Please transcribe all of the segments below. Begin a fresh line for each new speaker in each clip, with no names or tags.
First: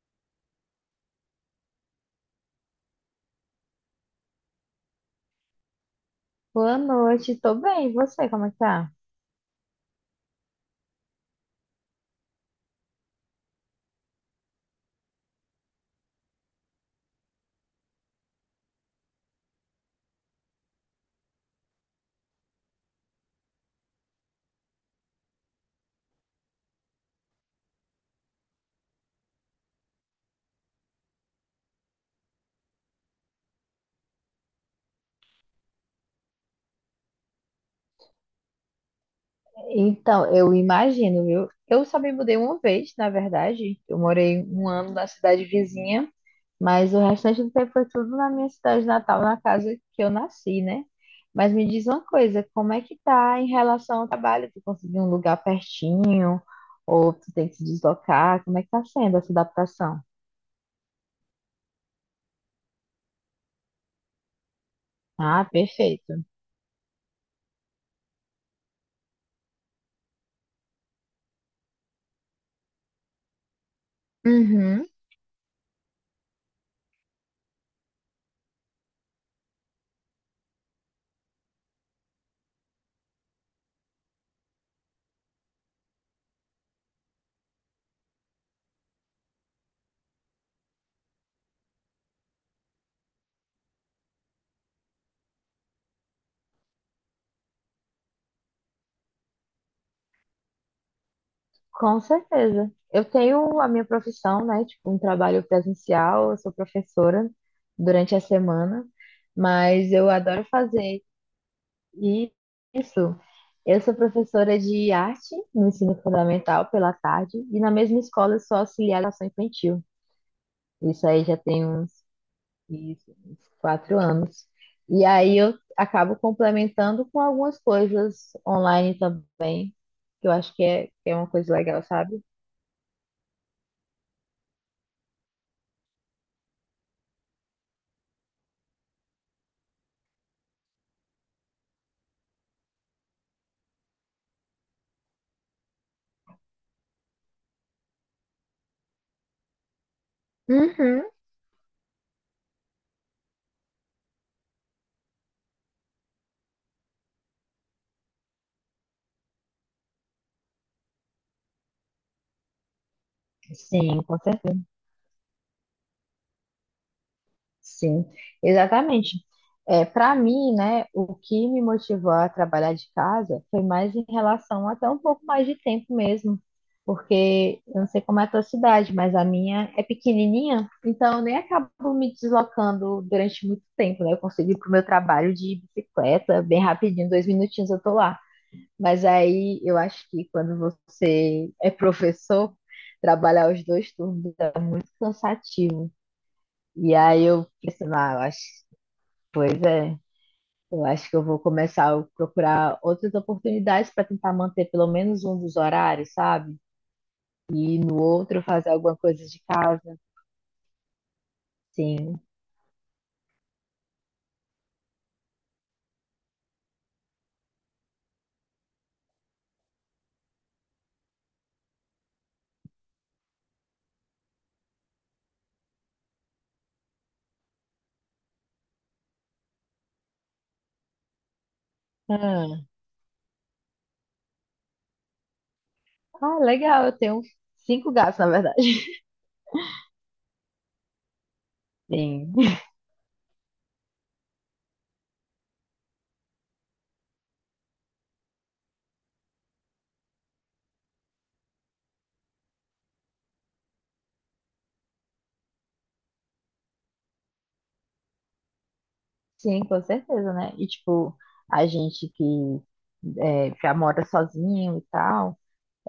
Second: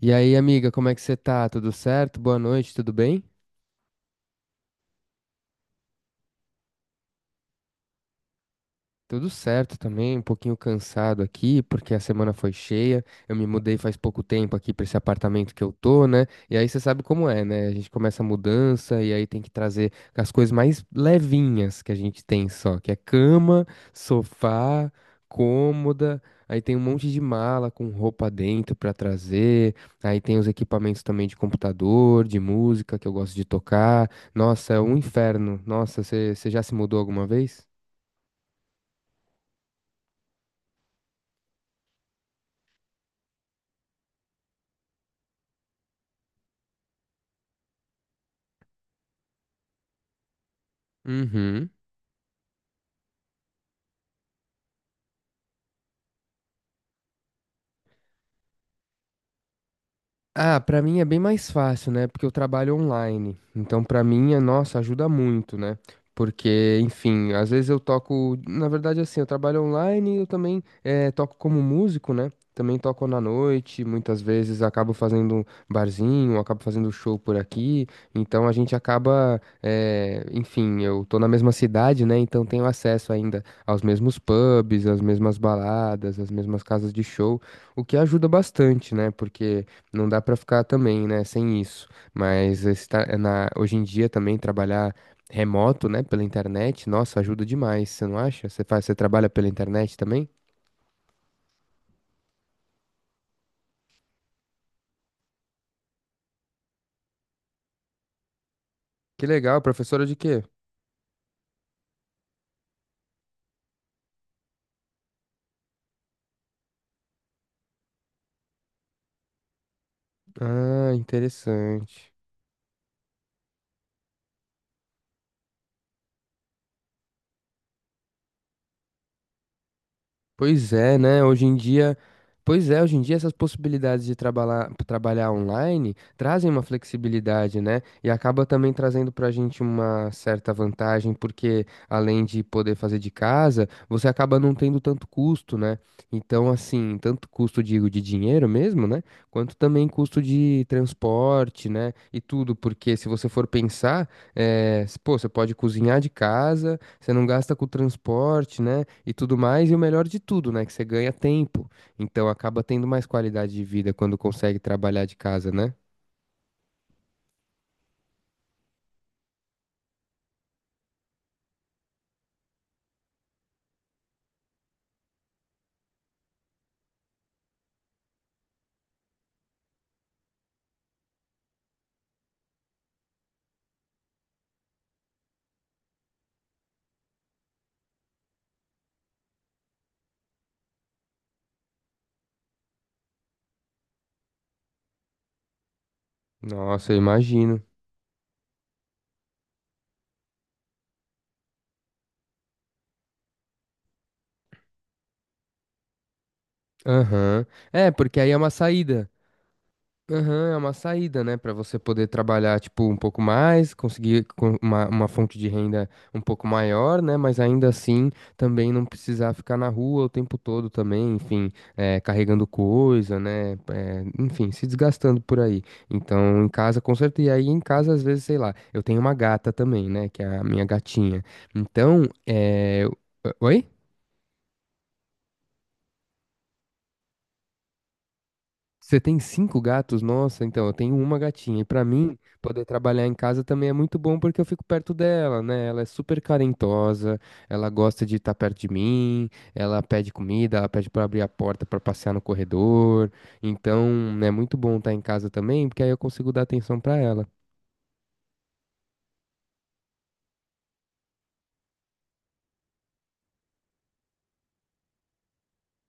E aí, amiga, como é que você tá? Tudo certo? Boa noite, tudo bem?
Boa noite, tô bem. E você, como é que tá?
Tudo certo também, um pouquinho cansado aqui, porque a semana foi cheia. Eu me mudei faz pouco tempo aqui para esse apartamento que eu tô, né? E aí você sabe como é, né? A gente começa a mudança e aí tem que trazer as coisas mais levinhas que a gente tem só, que é cama, sofá, cômoda. Aí tem um monte de mala com roupa dentro para trazer. Aí tem os equipamentos também de computador, de música que eu gosto de tocar. Nossa, é um inferno. Nossa, você já se mudou alguma vez?
Então, eu imagino, viu? Eu só me mudei uma vez, na verdade. Eu morei um ano na cidade vizinha, mas o restante do tempo foi tudo na minha cidade natal, na casa que eu nasci, né? Mas me
Uhum.
diz uma coisa, como é que tá em relação ao trabalho? Tu conseguiu um lugar pertinho? Ou tu tem que se deslocar? Como é que tá sendo essa adaptação?
Ah, pra mim é bem mais fácil, né? Porque eu trabalho online. Então, pra mim, é, nossa, ajuda
Ah,
muito, né?
perfeito.
Porque, enfim, às vezes eu toco. Na verdade, assim, eu trabalho online e eu também toco como músico, né? Também toco na noite, muitas vezes
Uhum.
acabo fazendo um barzinho, acabo fazendo show por aqui. Então a gente acaba, enfim, eu tô na mesma cidade, né? Então tenho acesso ainda aos mesmos pubs, às mesmas baladas, às mesmas casas de show, o que ajuda bastante, né? Porque não dá pra ficar também, né, sem isso. Mas é na, hoje em dia também trabalhar remoto, né, pela internet, nossa, ajuda demais, você não acha? Você trabalha pela internet também?
Com certeza. Eu tenho a minha profissão, né? Tipo, um trabalho presencial, eu sou professora durante a semana,
Que legal,
mas
professora
eu
de quê?
adoro fazer isso. Eu sou professora de arte no ensino fundamental pela tarde, e na mesma escola eu sou auxiliar de ação infantil.
Ah,
Isso aí já tem uns,
interessante.
isso, uns quatro anos. E aí eu acabo complementando com algumas coisas online também, que eu acho que
Pois
é, que
é,
é
né?
uma
Hoje
coisa
em
legal,
dia,
sabe?
pois é, hoje em dia essas possibilidades de trabalhar, trabalhar online trazem uma flexibilidade, né? E acaba também trazendo pra gente uma certa vantagem, porque além de poder fazer de casa, você acaba não tendo tanto custo, né? Então, assim, tanto custo, digo, de dinheiro mesmo, né? Quanto também custo de
Uhum.
transporte, né? E tudo, porque se você for pensar, pô, você pode cozinhar de casa. Você não gasta com transporte, né? E tudo mais. E o melhor de tudo, né? Que você ganha tempo. Então acaba tendo mais qualidade de vida
Sim,
quando
com
consegue
certeza.
trabalhar de casa, né?
Sim, exatamente. É, para mim, né, o que me motivou a trabalhar de casa foi mais em relação até um pouco mais de tempo mesmo, porque eu não sei como é a tua cidade, mas a minha é pequenininha, então eu nem acabo me deslocando durante muito tempo, né? Eu consigo ir para o meu trabalho de bicicleta, bem rapidinho, dois minutinhos eu tô lá. Mas aí eu acho que quando você é professor, trabalhar os dois turnos é muito cansativo.
Nossa,
E
eu
aí eu
imagino.
pensando, ah, eu acho, pois é, eu acho que eu vou começar a procurar outras oportunidades para tentar manter pelo menos um dos horários, sabe?
Aham.
E
É,
no
porque aí é
outro
uma
fazer alguma
saída.
coisa de casa.
Aham, é uma saída, né, pra você poder
Sim.
trabalhar, tipo, um pouco mais, conseguir uma fonte de renda um pouco maior, né, mas ainda assim também não precisar ficar na rua o tempo todo também, enfim, é, carregando coisa, né, é, enfim, se desgastando por aí. Então, em casa, com certeza, e aí em casa, às vezes, sei lá, eu tenho uma gata também, né, que é a minha gatinha. Então,
Ah,
é... Oi?
ah, legal, eu tenho cinco gatos, na verdade.
Você tem cinco gatos? Nossa, então, eu tenho uma gatinha. E pra mim,
Sim.
poder trabalhar em casa também é muito bom porque eu fico perto dela, né? Ela é super carentosa, ela gosta de estar perto de mim, ela pede comida, ela pede pra abrir a porta pra passear no corredor. Então, é muito bom estar em casa também, porque aí eu consigo dar atenção pra ela.
Sim, com certeza, né? E tipo, a gente que é, já mora sozinho e tal,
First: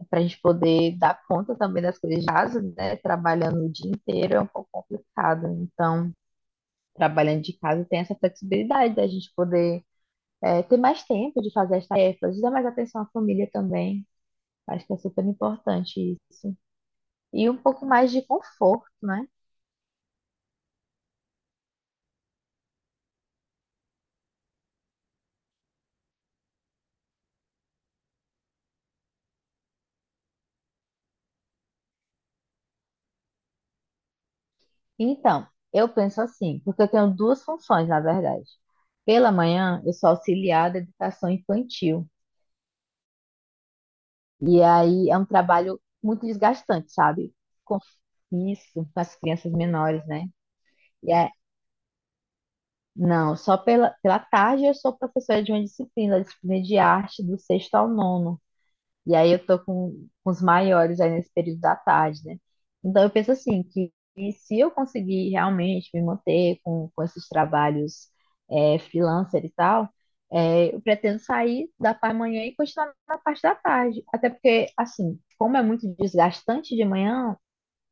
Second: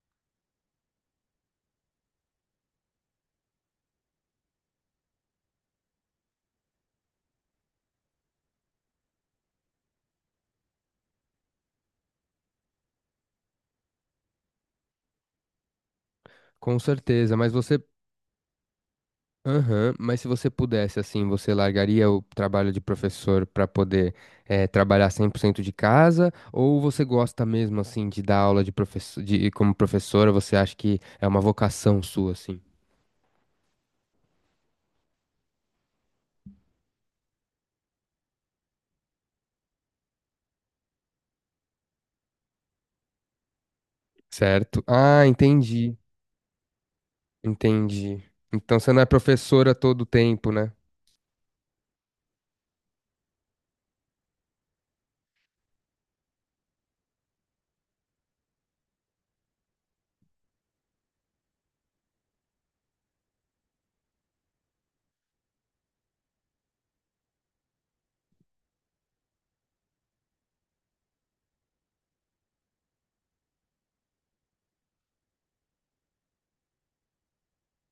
para a gente poder dar conta também das coisas de casa, né? Trabalhando o dia inteiro é um pouco complicado. Então, trabalhando de casa, tem essa flexibilidade da gente poder ter mais tempo de fazer as tarefas, dar mais atenção à família também. Acho que é super importante isso.
Com certeza,
E
mas
um
você
pouco mais de conforto, né?
aham, mas se você pudesse, assim, você largaria o trabalho de professor para poder trabalhar 100% de casa? Ou você gosta mesmo, assim, de dar aula de professor, de, como professora? Você acha que é uma vocação sua, assim?
Então, eu penso assim, porque eu tenho duas funções, na verdade. Pela manhã, eu sou auxiliar da educação infantil. E
Certo?
aí é
Ah,
um trabalho
entendi,
muito desgastante, sabe? Com
entendi. Então
isso,
você
com
não é
as crianças
professora todo o
menores, né?
tempo, né?
Não, só pela, pela tarde eu sou professora de uma disciplina, disciplina de arte do sexto ao nono. E aí eu tô com os maiores aí nesse período da tarde, né? Então eu penso assim, que se eu conseguir realmente me manter com esses trabalhos freelancer e tal, eu pretendo sair da parte da manhã e continuar na parte da tarde. Até porque, assim, como é muito desgastante de manhã,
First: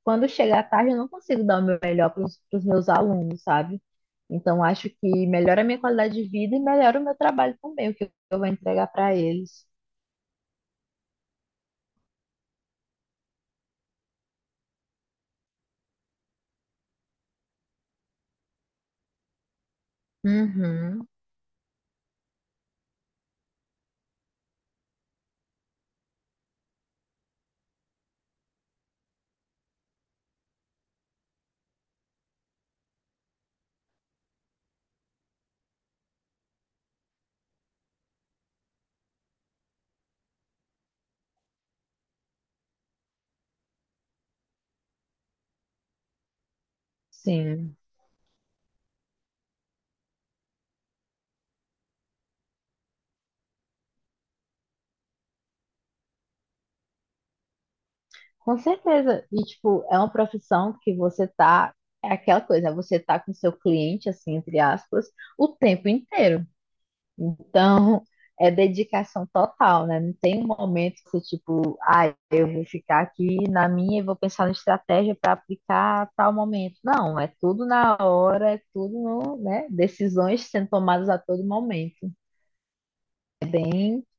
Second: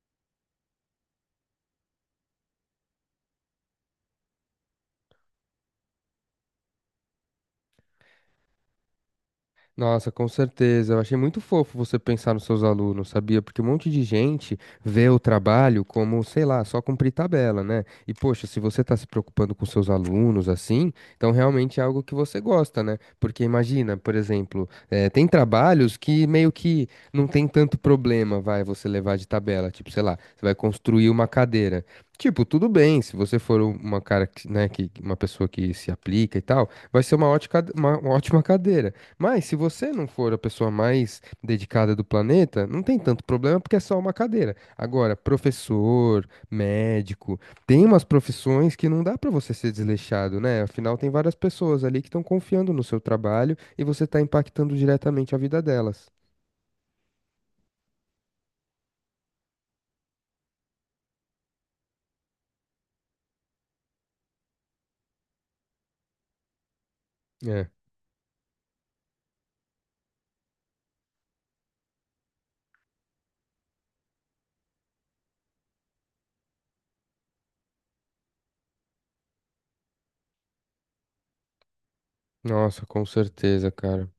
quando chega à tarde, eu não consigo dar o meu melhor para os meus alunos, sabe? Então, acho que melhora a minha qualidade de vida e melhora o meu trabalho também, o que eu vou entregar para eles.
Nossa, com certeza. Eu achei muito fofo você pensar nos seus alunos, sabia? Porque um monte de gente vê o trabalho como, sei lá, só cumprir tabela, né? E, poxa, se você tá se preocupando com seus alunos assim,
Uhum,
então realmente é algo que você gosta, né? Porque imagina, por exemplo, tem trabalhos que meio que não tem tanto problema, vai, você levar de tabela. Tipo, sei lá, você vai construir uma cadeira. Tipo, tudo bem, se você for uma cara, que, né, que uma pessoa que se aplica e tal, vai ser uma ótima cadeira. Mas se você não for a pessoa mais dedicada do planeta, não tem tanto problema porque é só uma cadeira. Agora, professor, médico,
sim,
tem umas profissões que não dá pra você ser desleixado, né? Afinal, tem várias pessoas ali que estão confiando no seu trabalho e você tá impactando diretamente a vida delas.
com certeza. E, tipo, é uma profissão que você tá, é aquela coisa, você tá com seu cliente, assim, entre aspas, o tempo inteiro.
É,
Então, é dedicação total, né? Não tem um momento que, tipo, ah, eu vou ficar aqui na minha e vou pensar na estratégia para aplicar tal momento. Não, é tudo na hora, é tudo no, né? Decisões sendo tomadas a todo momento.
nossa, com
É
certeza,
bem,
cara.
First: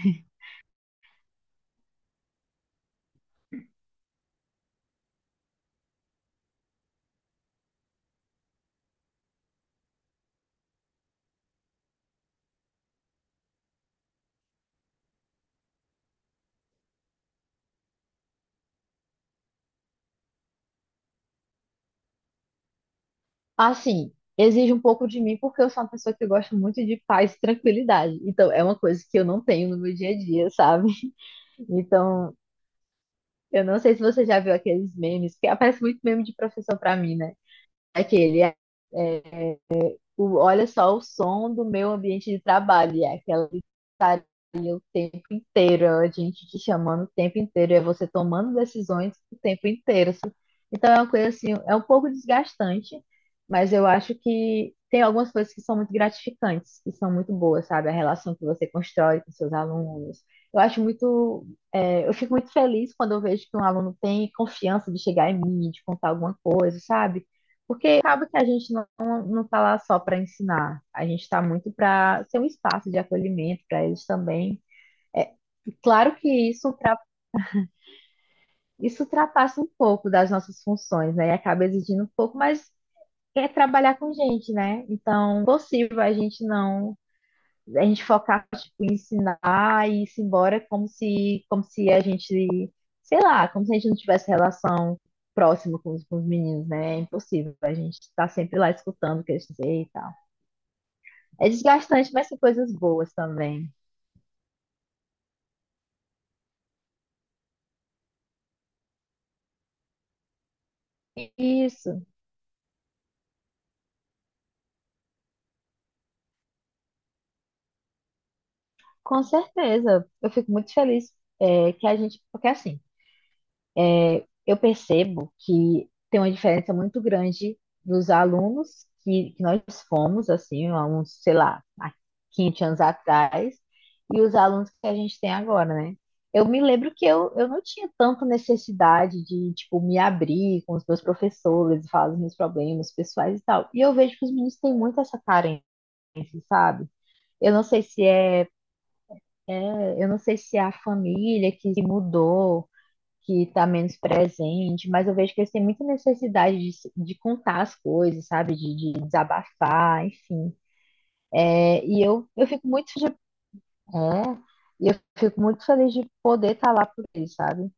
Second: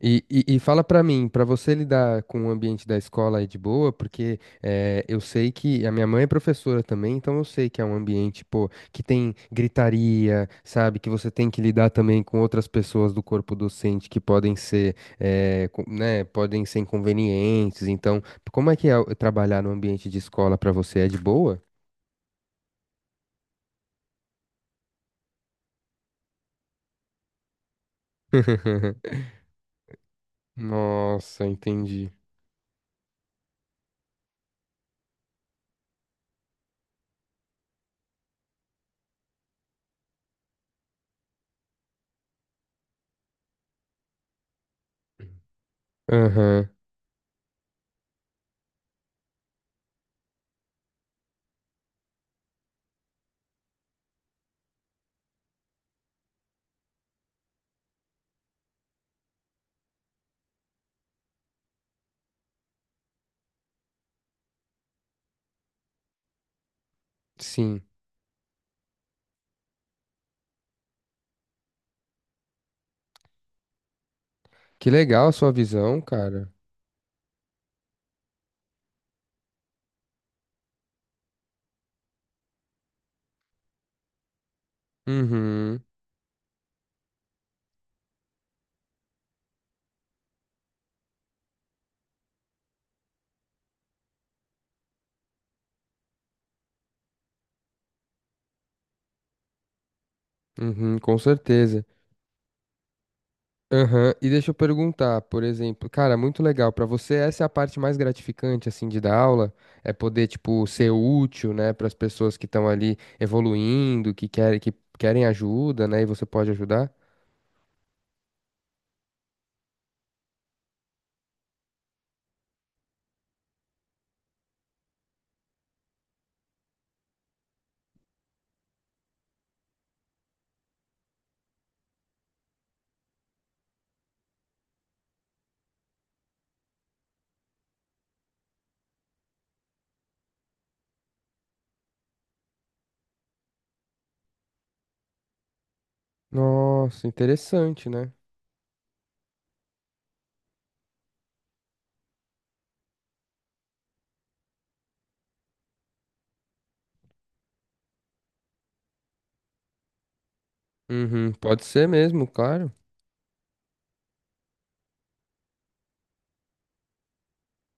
E fala pra mim, pra você lidar com o ambiente da escola aí de boa, porque eu sei que a minha mãe é professora também, então eu sei que é um ambiente, pô, que tem gritaria, sabe? Que você tem que lidar também com outras pessoas do corpo docente que podem ser, né, podem ser inconvenientes. Então, como é que é trabalhar no ambiente de escola pra você? É de boa?
assim, exige um pouco de mim porque eu sou uma pessoa que gosta muito de paz e tranquilidade. Então, é uma
Uhum.
coisa que eu não tenho no meu dia a dia, sabe?
Nossa, entendi.
Então, eu não sei se você já viu aqueles memes, que aparece muito meme de professor para mim, né? É aquele, é, é, o, olha só o som do meu ambiente de trabalho, e é aquela gritaria o tempo inteiro, a gente te
Aham,
chamando o tempo inteiro, é você tomando decisões o tempo inteiro, sabe? Então é uma coisa assim, é um pouco desgastante, mas eu acho que tem algumas coisas que são muito gratificantes, que são muito boas, sabe? A relação que você constrói com seus alunos. Eu acho muito, eu fico muito feliz quando eu vejo que um aluno tem confiança de chegar em mim, de contar alguma coisa, sabe?
sim.
Porque acaba que a gente não, não está lá só para ensinar, a gente está muito para ser um espaço de acolhimento para eles também.
Que legal a
É,
sua visão,
claro que
cara.
isso ultrapassa um pouco das nossas funções, né? E acaba exigindo um pouco, mas é trabalhar com gente, né? Então,
Uhum.
possível a gente não, a gente focar, tipo, em ensinar e ir -se embora como se a gente, sei lá, como se a gente não tivesse relação próxima com os meninos, né? É impossível, a gente está sempre lá escutando o que eles dizem e tal.
Uhum, com
É
certeza.
desgastante, mas tem coisas boas também.
Aham, e deixa eu perguntar, por exemplo, cara, muito legal. Pra você, essa é a parte mais gratificante, assim, de dar aula? É poder, tipo, ser útil, né, para as
Isso,
pessoas que estão ali evoluindo, que querem ajuda, né, e você pode ajudar?
com certeza. Eu fico muito feliz é, que a gente. Porque assim, eu percebo que tem uma diferença muito grande dos alunos que nós fomos, assim, há uns, sei lá, há 15 anos atrás, e os alunos que a gente tem agora, né? Eu me lembro que eu não tinha tanta necessidade de, tipo, me abrir com os meus professores, falar dos meus problemas pessoais e tal. E eu vejo que os meninos têm muito essa carência, sabe?
Nossa,
Eu não sei
interessante,
se
né?
é, eu não sei se é a família que se mudou, que está menos presente, mas eu vejo que eles têm muita necessidade de, se- de contar as coisas, sabe? De desabafar, enfim.
Uhum, pode ser mesmo,
Eu fico
claro.
muito é, feliz de poder estar lá por eles, sabe?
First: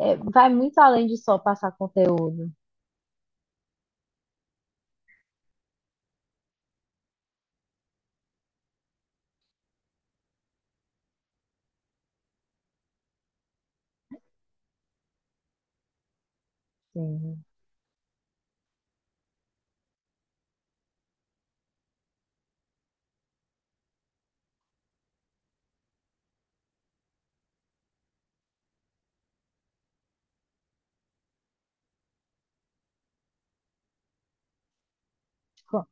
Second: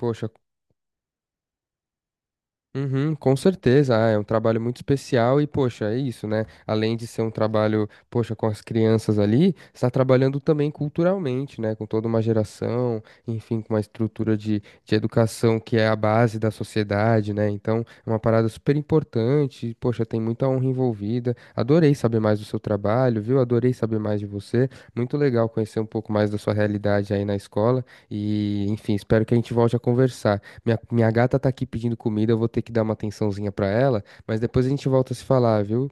É,
Poxa,
vai muito além de só passar conteúdo.
uhum, com certeza, ah, é um trabalho muito especial e, poxa, é isso, né? Além de ser um trabalho, poxa, com as crianças ali, está trabalhando também culturalmente, né? Com toda uma geração, enfim, com uma estrutura de educação que é a base da sociedade,
Sim.
né? Então, é uma parada super importante, e, poxa, tem muita honra envolvida. Adorei saber mais do seu trabalho, viu? Adorei saber mais de você. Muito legal conhecer um pouco mais da sua realidade aí na escola e, enfim, espero que a gente volte a conversar. Minha gata tá aqui pedindo comida, eu vou ter que dar uma atençãozinha pra ela, mas depois a gente volta a se falar,
Com,
viu?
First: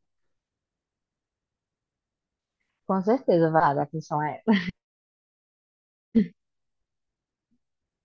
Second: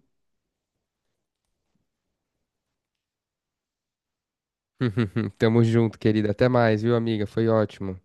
com certeza, Vada, a questão é
Tamo junto, querida. Até mais, viu, amiga? Foi ótimo.